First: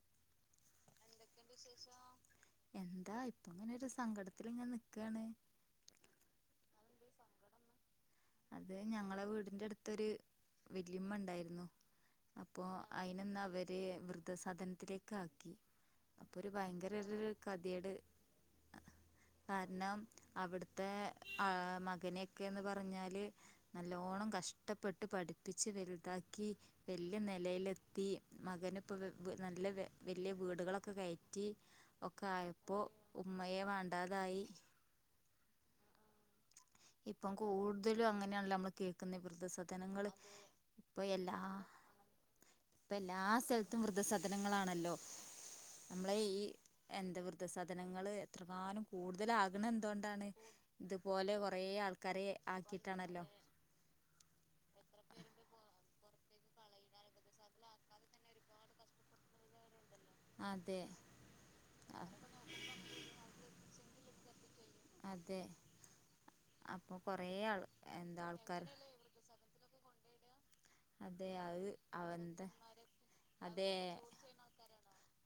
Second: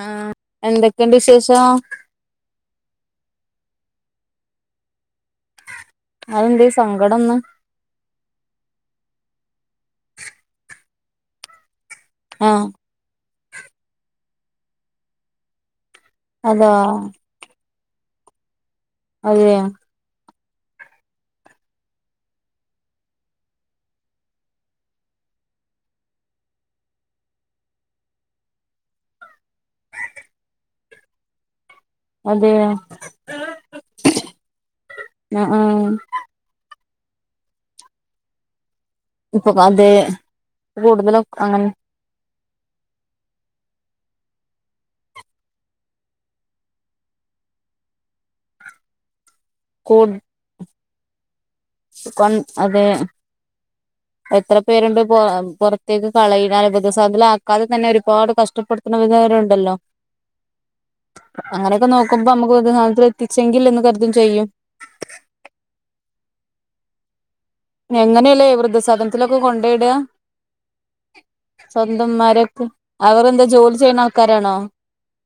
ആ എന്തൊക്കെണ്ട് വിഷേശ് എന്താ ഇപ്പൊങ്ങനൊരു സങ്കടത്തിലിങ്ങനെ നിക്കാണ് അതെന്തേ സങ്കടംന്ന് അത് ഞങ്ങളെ വീടിന്റെ അടുത്തൊര് വല്ലിമ്മണ്ടായിരുന്നു അപ്പോ ആഹ് അയ്നന്ന് അവര് വൃദ്ധസധനത്തിലേക്ക് ആക്കി അപ്പരു അതാ ഭയങ്കരൊര് കദീട് അതെയോ കാരണം അവിട്ത്തെ ആ മകനെയെക്കെന്ന് പറഞ്ഞാൽ ല് നല്ലോണം കഷ്ട്ടപ്പെട്ട് പഠിപ്പിച്ച് വലുതാക്കി വല്യ നിലയിലെത്തി മകന്പ്പോ വെ വെ നല്ല വെ വല്യ വീടുകളൊക്കെ കയറ്റി ഒക്കെ അതെയോ ആയപ്പോ ഉമ്മയെ വേണ്ടാതായി ആഹ് ആഹ് ഇപ്പം കൂട്തലും അങ്ങനെയാണല്ലോ നമ്മൾ കേൾ ക്കുന്നെ വൃദ്ധ ഇപ്പൊ അതെ സധനങ്ങള് ഇപ്പൊ കൂടുതലും എല്ലാ അങ്ങനെ ഇപ്പൊ എല്ലാ സൽത്തും വൃദ്ധസധനങ്ങളാണല്ലോ നമ്മളെ ഈ എന്താ വൃദ്ധ സധനങ്ങള് എത്രങ്ങാനും കൂടുതലാക്ണ കൂടു എന്തോണ്ടാണ് ഇത്പോലെ കൊറെ ആൾക്കാരെ കൊൺ അതെ ആക്കിട്ടാണല്ലോ എത്ര പേരുണ്ട് പൊ പൊറ് ത്തേക്ക് കളയ്ണ വൃദ്ധസധനത്തിലാക്കാതെ തന്നെ ഒരുപാട് കഷ്ടപ്പെടുത്ത്ണവര് വരെ ഉണ്ടല്ലോ അതെ അങ്ങനെക്കെ നോക്കുമ്പോ മ്മുക്ക് വൃദ്ധസധനത്തിൽ എത്തിച്ചെങ്കിൽ എന്ന് കരുതും ചെയ്യും അതെ അപ്പൊ കൊറേ ആൾ എന്താ എങ്ങനെലേ ആൾക്കാര് വൃദ്ധസധനത്തിലൊക്കെ കൊണ്ടോയിട അതെ അത് അവന്ത സ്വന്തന്മാരൊക്കെ അവരെന്താ അതെ ജോലി ചെയ്യണ ആൾക്കാരാണോ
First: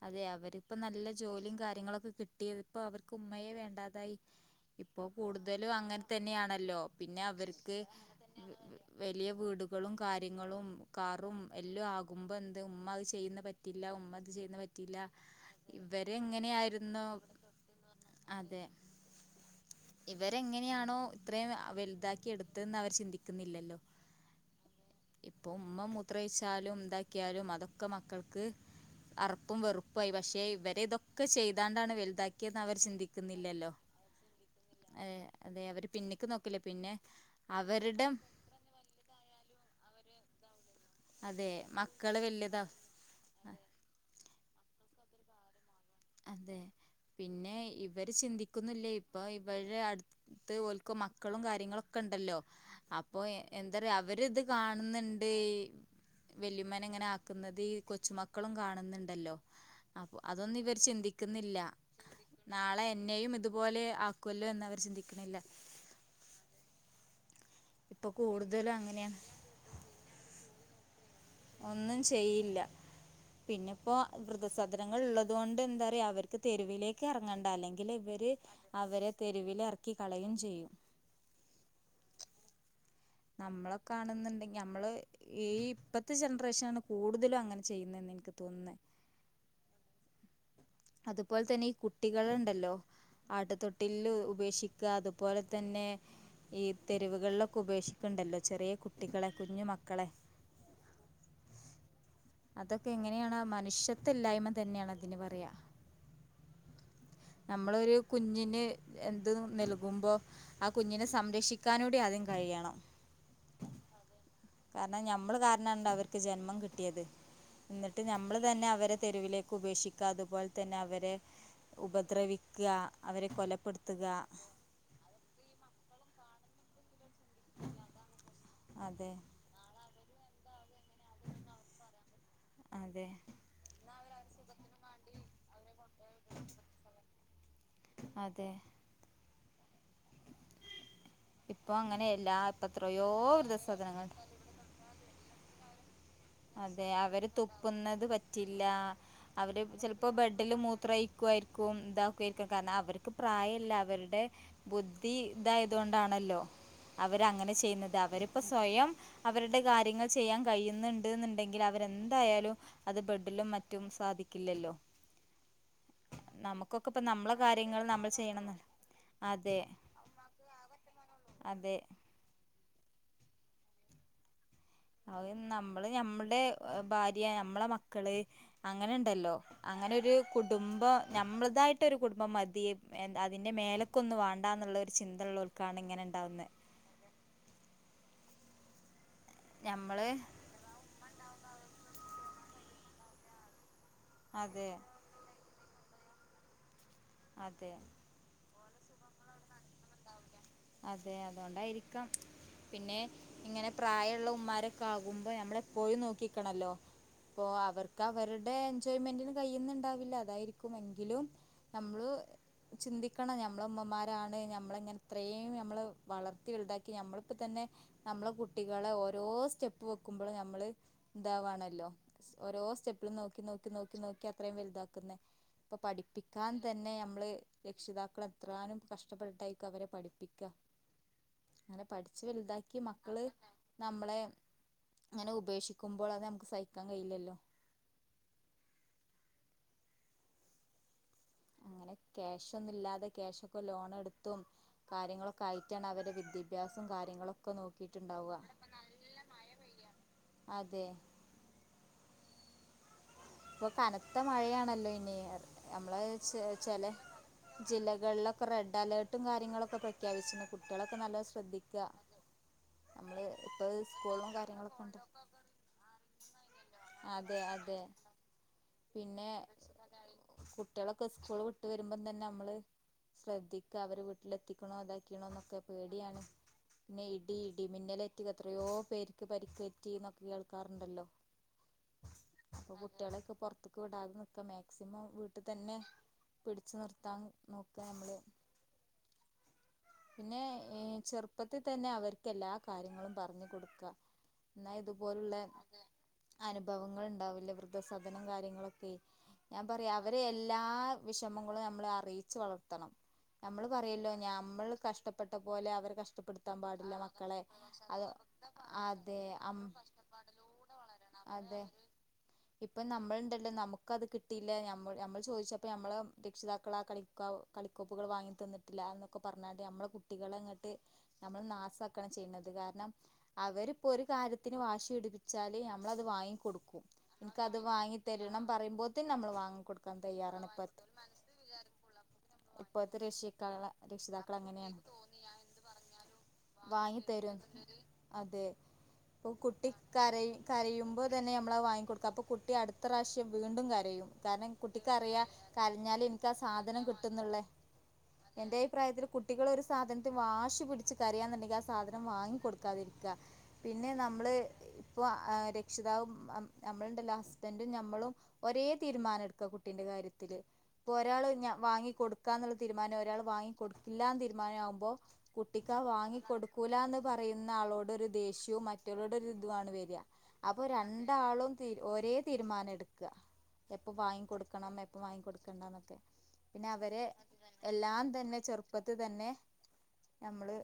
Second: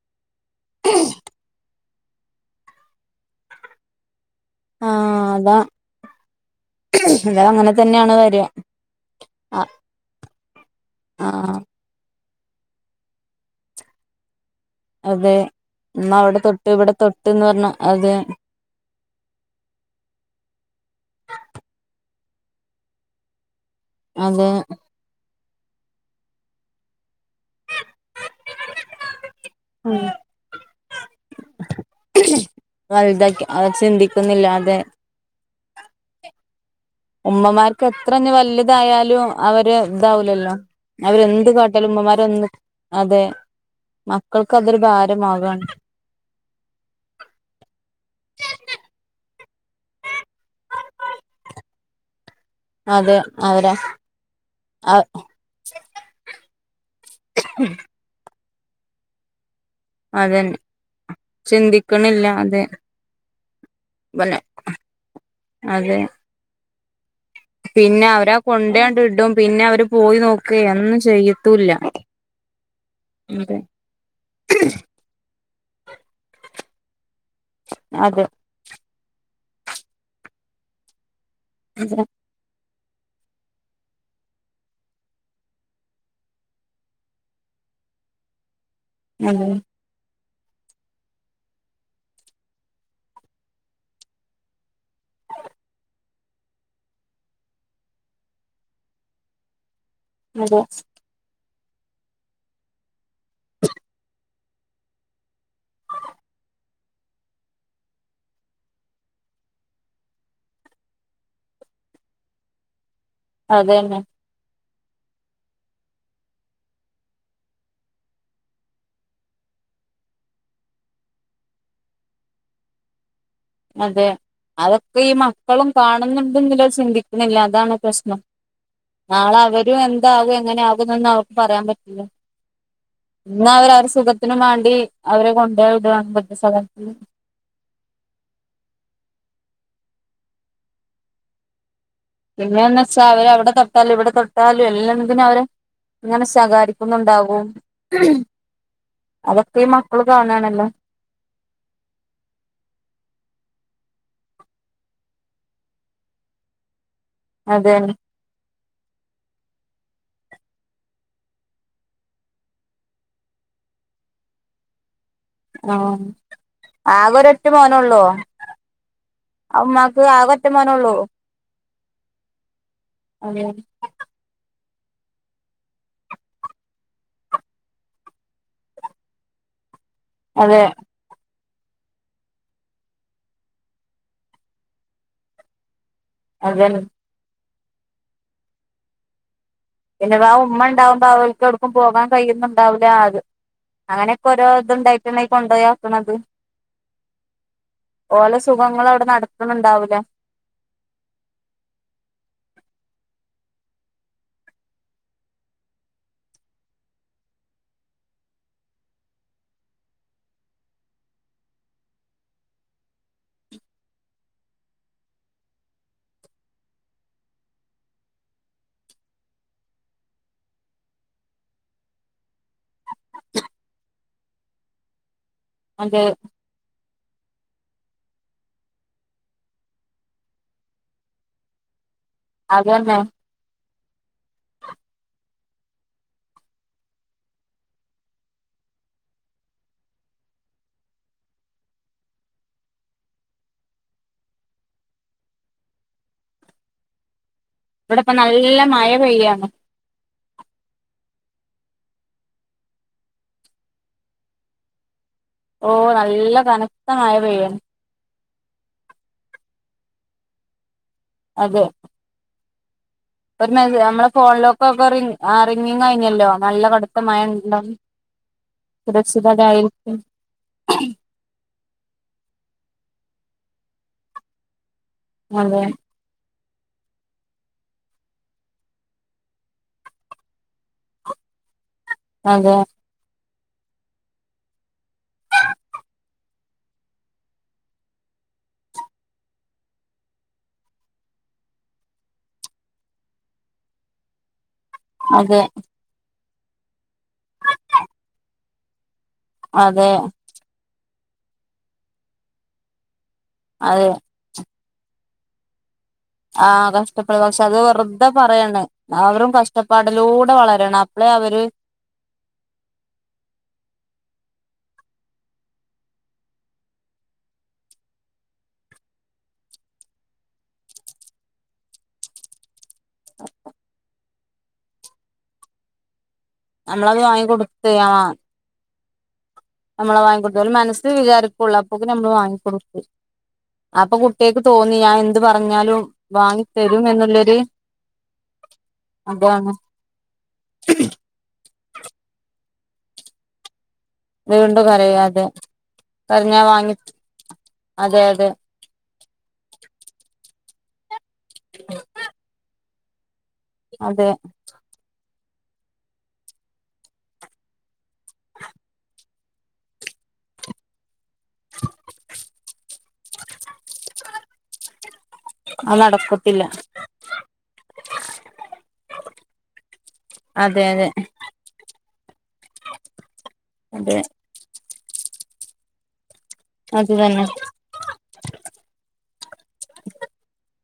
അതെ അവരിപ്പോ നല്ല ജോലിയും കാര്യങ്ങളൊക്കെ കിട്ടിയത്പ്പോ അവര്ക്ക് ഉമ്മയെ വേണ്ടാതായി ഇപ്പൊ ആഹ് അതാ കൂടുതലും അങ്ങൻ തന്നെയാണല്ലോ പിന്നെ അത് അങ്ങനെ അവര്ക്ക് തന്നെയാണ് വരിക വ് വ് വലിയ ആഹ് വീടുകളും കായ് ളും കാറും ആഹ് എല്ലും ആകുമ്പോ എന്ത് ഉമ്മ അത് ചെയ്യുന്ന പറ്റില്ല ഉമ്മ ത് ചെയ്യ്ന്ന പ റ്റില്ല അതെ എന്നാ അവിടെ തൊട്ട് ഇവിടെ ഇവരെങ്ങനെയായിരുന്നു തൊട്ട്ന്ന് പറഞ്ഞ അതെ ഇവരെങ്ങനെയാണോ ഇത്രയും വലുതാക്കി എടുത്തന്ന് അവർ ചിന്തിക്കുന്നില്ലല്ലോ അതെ ഇപ്പൊ ഉമ്മ മുത്രഴിച്ചാലുംതാക്കിയാലും അതൊക്കെ മക്കൾക്ക് അറപ്പും ഉം വെറുപ്പുംആയ് പക്ഷെ ഇവരെതൊക്കെ ചെയ്താണ്ടാണ് വലുതാക്കിയെന്ന് അവർ വലുതാക്കി അത് ചിന്തിക്കുന്നില്ലല്ലോ ചിന്തിക്കുന്നില്ല അതെ അതെ അവര് പിന്നിക്ക് നോക്ക്ല്ല പിന്നെ ഉമ്മമാര്ക്ക് അവരുടെ എത്ര ഞ്ഞി വല്ല്യതായാലും അവര്താവുലല്ലോ അവരെന്ത് അതെ കാട്ടിയാലും മക്കള് ഉമ്മമാരൊന്ന് വല്യതാ അതെ മക്കൾക്ക് അതൊരു ഭാരമാക് ആണ് അതെ പിന്നെ ഇവര് ചിന്തിക്കുന്നില്ലേ ഇപ്പൊ ഇവര് അട് ത്ത് ഓൽക്ക് മക്കളും കാര്യങ്ങളൊക്കെണ്ടല്ലോ അതെ അപ്പൊ അവരാ എന്തറിയാ അവര്ത് കാണുന്നുണ്ട് വല്ല്യയുമ്മനെങ്ങനെ ആക്കുന്നത് ഈ കൊച്ചുമക്കളും കാണുന്നുണ്ടല്ലോ അപ്പ അതന്നെ അതൊന്ന് ഇവര് ചിന്തിക്കുന്നില്ല ചിന്തിക്കണില്ല അതെ നാളെ എന്നെയും ഇതുപോലെ വല്ല ആക്കുല്ലോ എന്ന് അവർ ചിന്തിക്കണില്ല അതെ പിന്നെ ഇപ്പൊ അവരാ കൂടുതലും കൊണ്ടേയ് അങ്ങനെയാണ് ആണ്ട്ടും പിന്നെ അവര് പോയി നോക്കേ എന്നും ചെയ്യും ഒന്നും ചെയ്യില്ല അതെ പിന്നെപ്പോ വൃദ്ധസധനങ്ങൾള്ളത് തോണ്ട് എന്താറിയാ അവര്ക്ക് തെരുവിലേക്ക് ഇറങ്ങണ്ട അല്ലെങ്കില് അതെ വര് അവരെ തെരുവിലിറക്കിക്കളയും ചെയ്യും അതെ നമ്മള കാണുന്നുണ്ടെങ്കി നമ്മള് ഈ ഇപ്പത്തെ ജനറേഷനാണ് കൂടുതലും അങ്ങനെ ചെയ്യുന്നന്ന് എനിക്ക് തോന്നുന്നത് അതെ അതുപോലെ തന്നെ ഈ കുട്ടികൾ ഉണ്ടല്ലോ ആട്ടുത്തൊട്ടിലിൽ ഉപേക്ഷിക്കുക അതുപോലെ തന്നെ ഈ തെരുവുകളിലൊക്കെ ഉപേക്ഷിക്ക ഉണ്ടല്ലോ ചെറിയ കുട്ടികളെ കുഞ്ഞു മക്കളെ അതെ അതൊക്കെ എങ്ങനെയാണ് മനുഷ്യത്ല്ലായ്മ തന്നെയാണ് അതിന് പറയാ നമ്മളൊരു കുഞ്ഞിന് എന്ത് നൽകുമ്പോ ആ കുഞ്ഞിനെ സംരക്ഷിക്കാനൂടെ ആദ്യം കഴിയണം. അതെന്നെ കാര്ണം ഞമ്മള് കാരണണ്ടോ അവർക്ക് ജന്മം കിട്ടിയത്. ന്നെട്ട് നമ്മള് തന്നെ അവരെ തെരുവിലേക്ക് ഉപേക്ഷിക്ക അതുപോലെ തന്നെ അവരെ ഉപദ്രവിക്ക അവരെ കൊല അതെ അതൊക്കെ ഈ മക്കളും കാണുന്നുണ്ട്ന്നലൊ ചിന്തി ന്നെല്ല അതാണ് പ്രശ്നം അതെ നാള അവരും എ ന്താകും എങ്ങനെയാകും നൊന്നും അവർക്ക് പറയാൻ പറ്റില്ല. അതെ ഇന്ന് അവരരു സുഖത്തിന് വേണ്ടി അവരെ കൊണ്ടയ്ടാണ് വൃദ്ധസദനത്തില്. അതെ ഇപ്പൊഅങ്ങനെ പിന്നെന്നെച്ചാ അവര അവടെ തൊട്ടാലു ഇവടെ തൊട്ടാലു എല്ലെതിനു അവരെ ഇങ്ങനെ അതെ അവര് ശകാരിക്കുന്നുണ്ടാവും തുപ്പുന്നത് പറ്റില്ല അതൊക്കെ അവര് ഈ മക്കള് ചെൽപ്പോ ബെഡില് കാണാണല്ലോ മൂത്രയ്ക്കായിര് ക്കും താക്കുയ്ക്കും കാര്ണം അവർക്ക് പ്രായല്ല അവര്ടെ ബുദ്ധി തായത് കൊണ്ടാണല്ലോ. അവരങ്ങനെ അതന്നെ ചെയ്യുന്നത് അവരിപ്പോ സ്വയം അവര്ടെ കാര്യങ്ങൾ ചെയ്യാൻ കഴിയുന്ന് ണ്ട്ന്ന് ണ്ടെങ്കിലവരെന്തായാലും അത് ബെഡിലും മറ്റും സാധിക്കില്ലല്ലോ ആഹ് നമുക്കൊക്കെ ഇപ്പ നമ്മളെ ആകൊരൊറ്റ കാര്യങ്ങൾ മോനൊള്ളോ നമ്മൾ ചെയ്യണംന്നല്ല അതെ അ ഉമ്മാക്ക് ആകൊറ്റ മോനൊള്ളൂ അതെ അവൻ നമ്മള് നമ്മടെ ഭാര്യ നമ്മളെ മക്കള് അങ്ങനെണ്ടല്ലോ അങ്ങനെരു അതെ കുടുംബ നമ്മൾതായിട്ടൊരു കുട്ബം മതി അതിൻ്റെ മേലക്കൊന്ന് വാണ്ടാ ന്നുള്ളൊരു ചിന്തള്ളോ ക്കാണ് ഇങ്ങനെ ഉണ്ടാവുന്നെ അതന്നെ ഞമ്മള് പിന്നെ ആ ഉമ്മ ഉണ്ടാവുമ്പോ അവർക്കൊടുക്കും പോകാൻ കഴിയുന്നുണ്ടാവില്ലാ അത് അങ്ങനക്കൊരോ അതെ ഇത്ണ്ടായിട്ടാണ് ഈ കൊണ്ടോയാക്കണത് അതെ ഓല സുഖങ്ങളവടെ നടക്ക്ണ് ണ്ടാവുല്ല. അതെ അതോണ്ടായിരിക്കാം പിന്നെ ഇങ്ങനെ പ്രായള്ള ഉമ്മാരൊക്കകുമ്പോ നമ്മളെ എപ്പോഴും നോക്കിക്കണല്ലോ അപ്പോ അവർക്ക് അവരുടെ എൻജോയ്മെന്റിന് കയ്യ്ന്ന്ണ്ടാവില്ല അതായിരിക്കും എങ്കിലും നമ്മള് ചിന്തിക്കണം ഞമ്മളെ ഉമ്മമാരാണ് നമ്മളിങ്ങനെ ഇത്രേം നമ്മൾ വളർത്തി വലുതാക്കി നമ്മളിപ്പോതന്നെ നമ്മളെ കുട്ടികളെ ഓരോ സ്റ്റെപ്പ് വെക്കുമ്പോളും നമ്മള് ഇന്താവാണല്ലോ ഓരോ സ്റ്റെപ്പിലും നോക്കി നോക്കി നോക്കി നോക്കി അത്രയും വലുതാക്ന്നെ പ്പൊ അതെ പഠിപ്പി ക്കാൻ തന്നെ നമ്മൾ രക്ഷിതാക്കൾ എത്രാനും കഷ്ടപ്പെട്ടായിരിക്കും അവരെ പഠിപ്പിക്ക ങ്ങനെ പഠിച്ച് വൽതാക്കി അതന്നെ മക്കള് നമ്മളെ അങ്ങനെ ഉപക്ഷിക്കുമ്പോൾ അത് നമക്ക് സഹിക്കാൻ കയിലല്ലോ അങ്ങനെ ക്യാഷ് ഒന്നുല്ലാതെ ക്യാഷൊക്കെ ലോണെടുത്തും കാര്യങ്ങളൊക്കായിറ്റാണ് അവരെ വിദ്യാഭ്യാസം കാര്യങ്ങളൊക്കെ ഇബടെ പ്പം നോക്കിയിട്ടുണ്ടാവുക നല്ല മഴ പെയ്യാ അതെ പ്പൊ കനത്ത മഴയാണല്ലോ ഇനി ഓ നമ്മള് നല്ല ചെ കനത്ത ചെലെ മഴ പെയ്യാണ് ജില്ലകളിലൊ ക്കെ റെഡ് അലേർട്ടും കാര്യങ്ങളൊക്കെ പ്രഖ്യാപിച്ച്ണ് കുട്ട്യാളൊക്കെ നല്ലോം അതെ ശ്രദ്ധിക്ക നമ്മള് ഒരു മെ പ്പ നമ്മളെ സ്കൂളും ഫോണിലൊക്കൊക്കെ കാര്യങ്ങളൊക്കെണ്ട് റിങ് ആ റിങ്ങിങ് കഴിഞ്ഞല്ലോ നല്ല കടുത്ത മഴ അതെ ഉണ്ടാവും അതെ പിന്നെ സുരക്ഷിതരായിരിക്കും കുട്ട്യാളൊക്കെ സ് സ്കൂള് വിട്ട് വരുമ്പം തന്നെ നമ്മള് ശ്രദ്ധിക്ക അവര് വീട്ടിലെത്തിക്ക്ണോ അതാ ക്കിണോന്നൊക്കെ അതെ പേടിയാണ് ന്നെ ഇടി ഇടി മിന്നലേറ്റ് എത്രയോ പേർക്ക് പരിക്കേറ്റിന്നൊക്കെ കേൾക്കാറുണ്ടല്ലോ അതെ ഇപ്പൊ കുട്ട്യാളൊക്കെ പോർ പോർത്ത്ക്ക് വിടാതെ നിക്ക മാക്സിമം വീട്ട് തന്നെ പിടിച്ചു നിർത്താൻ നോക്ക നമ്മള് പിന്നെ ചെറുപ്പത്തി തന്നെ അവർക്ക് എല്ലാ കാര്യങ്ങളും പറഞ് കൊടുക്ക എന്നാ ഇത് ഇത് പോലുള്ളെ അതെ അനുഭവങ്ങൾ ഇണ്ടാവൂല്ല വൃദ്ധസദനം കാര്യങ്ങളൊക്കെ ഞാൻ അതെ പറയാ അവരെ എല്ലാ വിഷമങ്ങളും നമ്മളെ അറിയിച്ച് വളർത്തണം ഞമ്മള് അതെ പറയല്ലോ ഞമ്മള് കഷ്ടപ്പെട്ട പോലെ അവരെ കഷ് ആഹ് കഷ്ടപ്പെട പക്ഷെ അത് വെറുതെ പറയാണ് അതെ അവരും അം കഷ്ടപ്പാടിലൂടെ വളരണം പ്പളെ അവര് [inaudible] ഇപ്പം നമ്മള് ഇണ്ടല്ലോ നമ്മക്കത് കിട്ടീല നമ്മൾ നമ്മൾ ചോയ്ച്ചപ്പോ നമ്മളെ രക്ഷിതാക്കള് ആഹ് കളി ക കളിക്കോപ്പുകൾ വാങ്ങി തന്നിട്ടില്ല എന്നൊക്കെ പറഞ്ഞാല് നമ്മളെ കുട്ടികളെ ഇങ്ങട്ട് നമ്മള് നാസാക്കാണ് ചെയ്യുന്നത് കാരണം അവരിപ്പോ ഒര് കാര്യത്തിന് വാശി പിടുപ്പിച്ചാല് നമ്മളത് വാങ്ങി കൊടുക്കും നമ്മളത് എനിക്കത് വാങ്ങിക്കൊടുത്ത് ആ വാങ്ങി തരണം പറയുമ്പോത്തിന് നമ്മള് വാങ്ങി കൊടുക്കാൻ നമ്മളെ വാങ്ങിക്കൊടുത്ത് തയ്യാറാണ് ഓലെ ഇപ്പത്തെ മനസ്സിൽ വിചാരിക്കുള്ളൂ അപ്പോക്ക് നമ്മള് വാങ്ങിക്കൊടുത്ത് ഇപ്പത്തെ രക്ഷക്കാള അപ്പൊ കുട്ടിയക്ക് രക്ഷിതാക്കള് അ തോന്നി ഞാൻ എന്ത് പറഞ്ഞാലും വാങ്ങി തരും വാങ്ങി എന്നുള്ളൊരു തരും അതെ ഇപ്പോ അതാണ് കുട്ടി കരയ് കരയുമ്പോ പ്പോ തന്നെ നമ്മളത് വാങ്ങി കോട്ക്ക അപ്പോ കുട്ടി അട്ത്തറാവശ്യം വീണ്ടും കരയും കാരണം വീണ്ടും കരയാ കുട്ടിക്കറിയാ അതെ കരഞ്ഞാലെ എനിക്കാ കരഞ്ഞാ വാങ്ങി സാധനം കിട്ടും ന്നുള്ളേ അതെ അതെ എന്റെ അഭിപ്രായത്തില് കുട്ടികള് ഒരു സാധനത്തിന് വാശി പിടിച്ച് കരയാന്ന്ണ്ടെങ്കി ആ സാധനം വാങ്ങി കൊടുക്കാതിരിക്ക. പിന്നെ അതെ നമ്മള് ഇപ്പോ രക്ഷിതാവും നമ്മള്ണ്ടല്ലോ ഹസ്ബന്റും ഞമ്മളും ഒരേ തീരുമാനം എടുക്ക കുട്ടിന്റെ കാര്യത്തില് ഇപ്പൊ ഒരാള് ഞാൻ വാങ്ങി കൊടുക്കാന്ന്ള്ളെ തീരുമാനം ഒരാള് വാങ്ങിക്കൊട് ഇല്ലാന്ന് തീരുമാനം ആവുമ്പോ കുട്ടിക്ക് അത് ആഹ് വാങ്ങി നടക്കത്തില്ല കൊടുക്കൂലാന്ന് പറയുന്ന ആളോട് ഒരു ദേഷ്യവും മറ്റൊരോട് ഒരു ഇതുമാണ് വേരാ അതെ അതെ ണ്ടാളും ഒരെ തീരുമാനം എട്ക്ക എപ്പം അതെ വാങ്ങി കൊടുക്കണം എപ്പം വാങ്ങി കൊടുക്കണ്ടന്നൊക്കെ പിന്നെ അത് അവരെ തന്നെ എല്ലാം തന്നെ ചെറു തന്നെ നമ്മള്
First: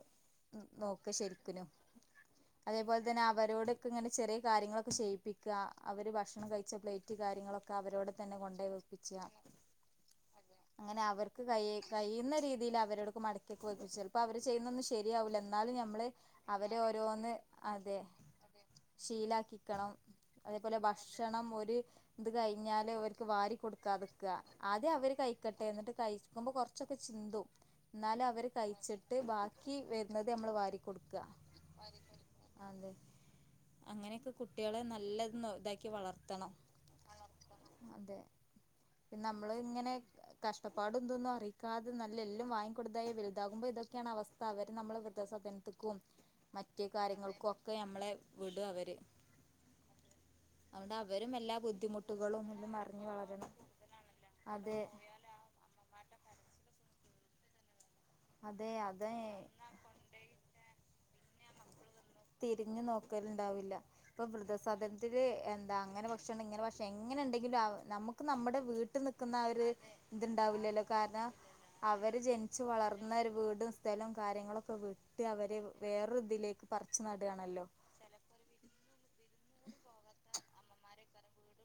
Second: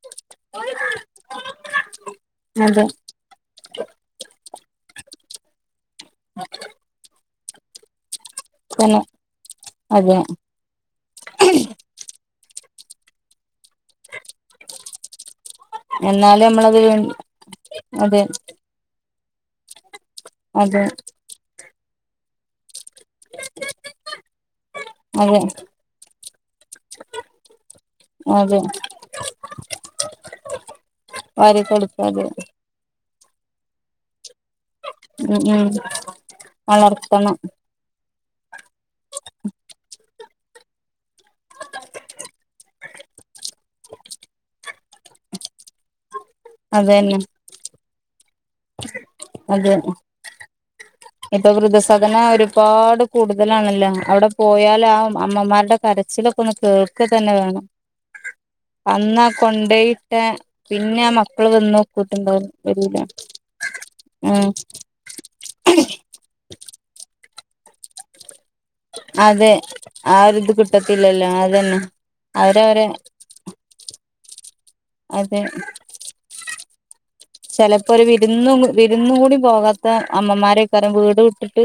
നോക്ക ശെരിക്നും അതെ പോലെ തന്നെ അവരോടൊക്കെ ഇങ്ങനെ ചെറിയ കാര്യങ്ങളൊക്കെ ചെയ്യിപ്പിക്ക അവര് ഭക്ഷണം കഴിച്ച പ്ലേറ്റ് റ്റ് കാര്യങ്ങളൊക്കെ അവരോട് തന്നെ കൊൺ തന്നെ പ്പിച്ചാ അതെ അങ്ങനെ അവർക്ക് ക കഴിയുന്ന രീതില് അവരോട് മട [unintelligible] ശരിയാവൂല്ല എന്നാലും ഞമ്മള് എന്നാലും അവരെ നമ്മളത് ഓരോന്ന് അതെ ശീലാക്കി ക്കണം അതേപോലെ അതെ ഭക്ഷണം ഒര് ഇത് കഴിഞ്ഞാൽ ഓൽക്ക് വാരി കൊടുക്കാതക്ക ആദ്യം അവര് അതെ കഴിക്കട്ടെ ഇന്നട്ട് കഴിക്കുമ്പോ കോർച്ചൊക്കെ ചിന്തും ന്നാല് അവര് അതെ കഴിച്ച്ട്ട് ബാക്കി വെര്ന്നത് നമ്മള് വാരി കൊട്ക്ക വാരി കൊടുക്കാതെ അതെ അങ്ങനെക് കുട്ടികളെ നല്ലത് ഉം ഉം ഇതാക്കി വളർത്തണം വളർത്തണം അതെ പിന്നെ നമ്മള് ഇങ്ങനെ കഷ്ടപ്പാടും ദൊന്നും അറിയിക്കാതെ നല്ലെല്ലും വാങ്ങി കൊടുതായെ വൽതാകുമ്പോ ഇതൊക്കെയാണ് അവസ്ഥ അവര് നമ്മളെ വൃദ്ധസധൻത്ത്ക്കും മറ്റ് അതന്നെ കാര്യങ്ങൾക്കും ഒ ഒക്കെ ഞമ്മളെ വിടു അവര് അതെ അ ഇപ്പൊ വൃദസദന ഒരുപാട് വളരണം കൂടുതലാണല്ലോ അവടെ അതെ പോയാലാവും അമ്മമാര്ടെ കരച്ചിലൊക്കന്ന് കേൾക്കെ തന്നെ വേണം അതെ അതെ അന്നാ കൊണ്ടയിട്ട പിന്നെ ആ മ മക്കള് വന്ന് നോക്കിട്ടുണ്ടോ തിരിഞ്ഞു വരൂല ഉം ത്തില് എന്താ അങ്ങനെ ഭക്ഷണം ഇങ്ങനെ ഭക്ഷണം എങ്ങനെ ഇണ്ടെങ്കിലും അവ നമുക്ക് നമ്മുടെ വീ ട്ട് നിക്കുന്ന ആ അതെ ഒര് ആ ഒരിത് ഇത്ണ്ടാവൂലല്ലോ കാരണം കിട്ടത്തില്ലല്ലോ അതന്നെ അവര് ജൻച്ച് അവരവരെ വളർന്ന ഒരു വീട് സ്ഥലം കാര്യങ്ങളൊക്കെ വിട്ട് അതെ അവര് വേറര് ഇതിലേക്ക് പർച്ച് നടാണല്ലോ ഇപ്പ ഒരു വിരുന്നും വിരുന്നു കൂടി പോകാത്ത അമ്മമാരെക്കാരം വീട് വിട്ടിട്ട്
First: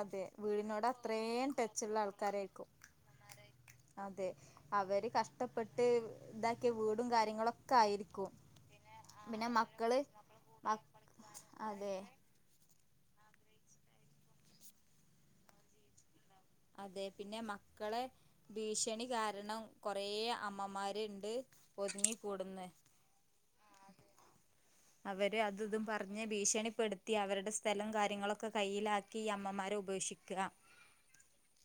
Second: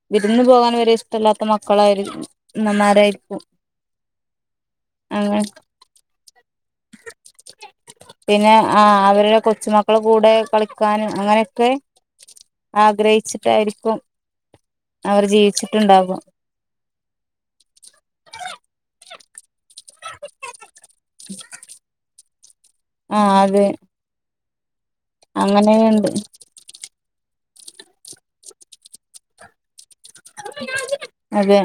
അതെ വിരുന്ന് പോകാന് വീടിനോട് വരെ ഇഷ്ടല്ലാത്ത അത്രയും ടച്ചുള്ള മക്കളായ്ര് ആൾക്കാരായിരിക്കും ഉമ്മമാരായിരിക്കും. അതെ അവര് കഷ്ടപ്പെട്ട് താക്കിയ വീടും. കാര്യങ്ങളൊക്കായിരിക്കും. പിന്നെ ആ അവരുടെ കൊച്ചുമക്കളെ കൂടെ, മക് കളിക്കാനും, അങ്ങനെക്കെ. അതെ ആഗ്രഹിച്ചിട്ടായിരിക്കും, അവര് ജീവിച്ചിട്ട്ണ്ടാവ അതെ പിന്നെ മക്കളെ. ഭീഷണി കാരണം കൊറേ അമ്മമാര്ണ്ട് ഒതുങ്ങിക്കൂട്ന്ന്. ആ അതെ. അവര് അത് തും അങ്ങനെയുണ്ട് പർഞ്ഞ് ഭീഷണിപ്പെടുത്തി അവര്ടെ സ്ഥലം കാര്യങ്ങളൊക്കെ കയ്യിലാക്കി ഈ അമ്മമാരെ ഉ ഉപേക്ഷിക്കാ. അതെ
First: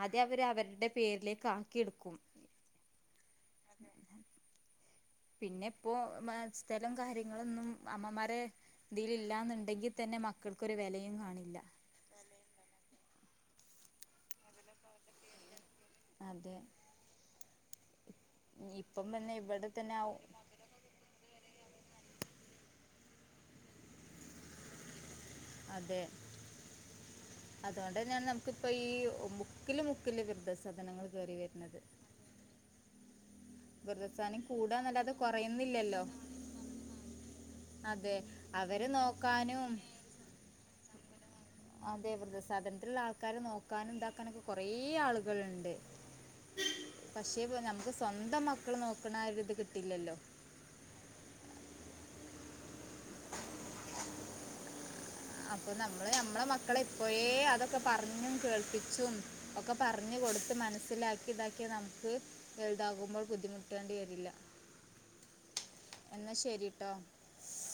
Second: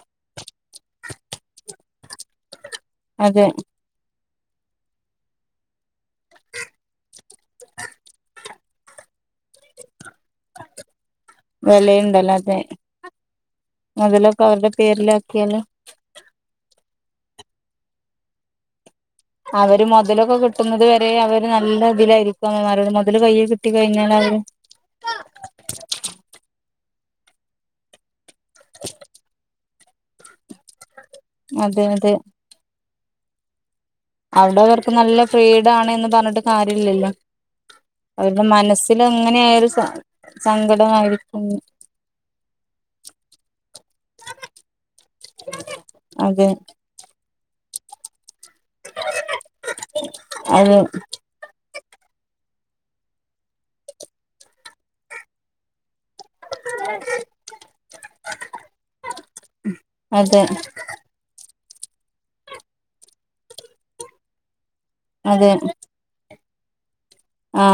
ആദ്യം അവര് അവര്ടെ പേര്ലേക്ക് ആക്കിയെടുക്കും. അതെ. പിന്നെ പ്പോ മ സ്ഥലം കാര്യങ്ങളൊന്നും അമ്മമാരെ ഇതിലില്ലാന്ന്ണ്ടെങ്കി തന്നെ മക്കൾക്കെരു വെലയും കാണില്ല [unintelligible] മൊതലൊക്കെ അവര്ടെ പേര്ലാക്കിയാല്. അതെ. ഇപ്പം തന്നെ ഇവട്തെന്നാവും. ക്കുന്നത് വരെ അവര് നല്ലതിലായിരിക്കും അമ്മമ്മാരേട് മെതല് കയ്യീ കിട്ടി കഴിഞ്ഞാല് അവര് അതെ അതൊണ്ടെന്നെണ് നമുക്ക്പ്പ ഈ മുക്കില് മുക്കില് വൃദ്ധസധനങ്ങള്. അതെ, അതെ, [unintelligible] അവ്ടെ അവർക്ക് കൂടാന്നല്ലാതെ നല്ല കുറയുന്നില്ലല്ലോ ഫ്രീഡാണെന്ന് പർഞ്ഞിട്ട് കാര്യല്ലല്ലോ. അതെ അവര്ക്ക് അവരെ മനസ്സിലെങ്ങനായാലും നോക്കാനും സ സങ്കടായിരിക്കും. അതെ വൃദ്ധ സധൻത്തില്ള്ള ആൾക്കാരെ നോക്കാനും താക്കാനൊക്കെ കൊറെ ആൾകള്ണ്ട്. അതെ. പക്ഷേ നമ്മക്ക് സ്വന്തം മക്കള് നോക്ക്ണാ ആ ഒര്ത് കിട്ടില്ലല്ലോ. അതെ പ്പൊ നമ്മള് നമ്മളെ മക്കളെ, ഇപ്പൊയേ അതൊക്കെ പർഞ്ഞും കേൾപ്പിച്ചും. ഒക്ക പർഞ്ഞ് അതെ കൊടുത്ത് മൻസ്സിലാക്കി താക്കിയതാ. ത് വൽതാകുമ്പോൾ ബുദ്ധിമുട്ടേണ്ടി വരില്ല. അതെ. എന്നാ ശരിട്ടോ. ആ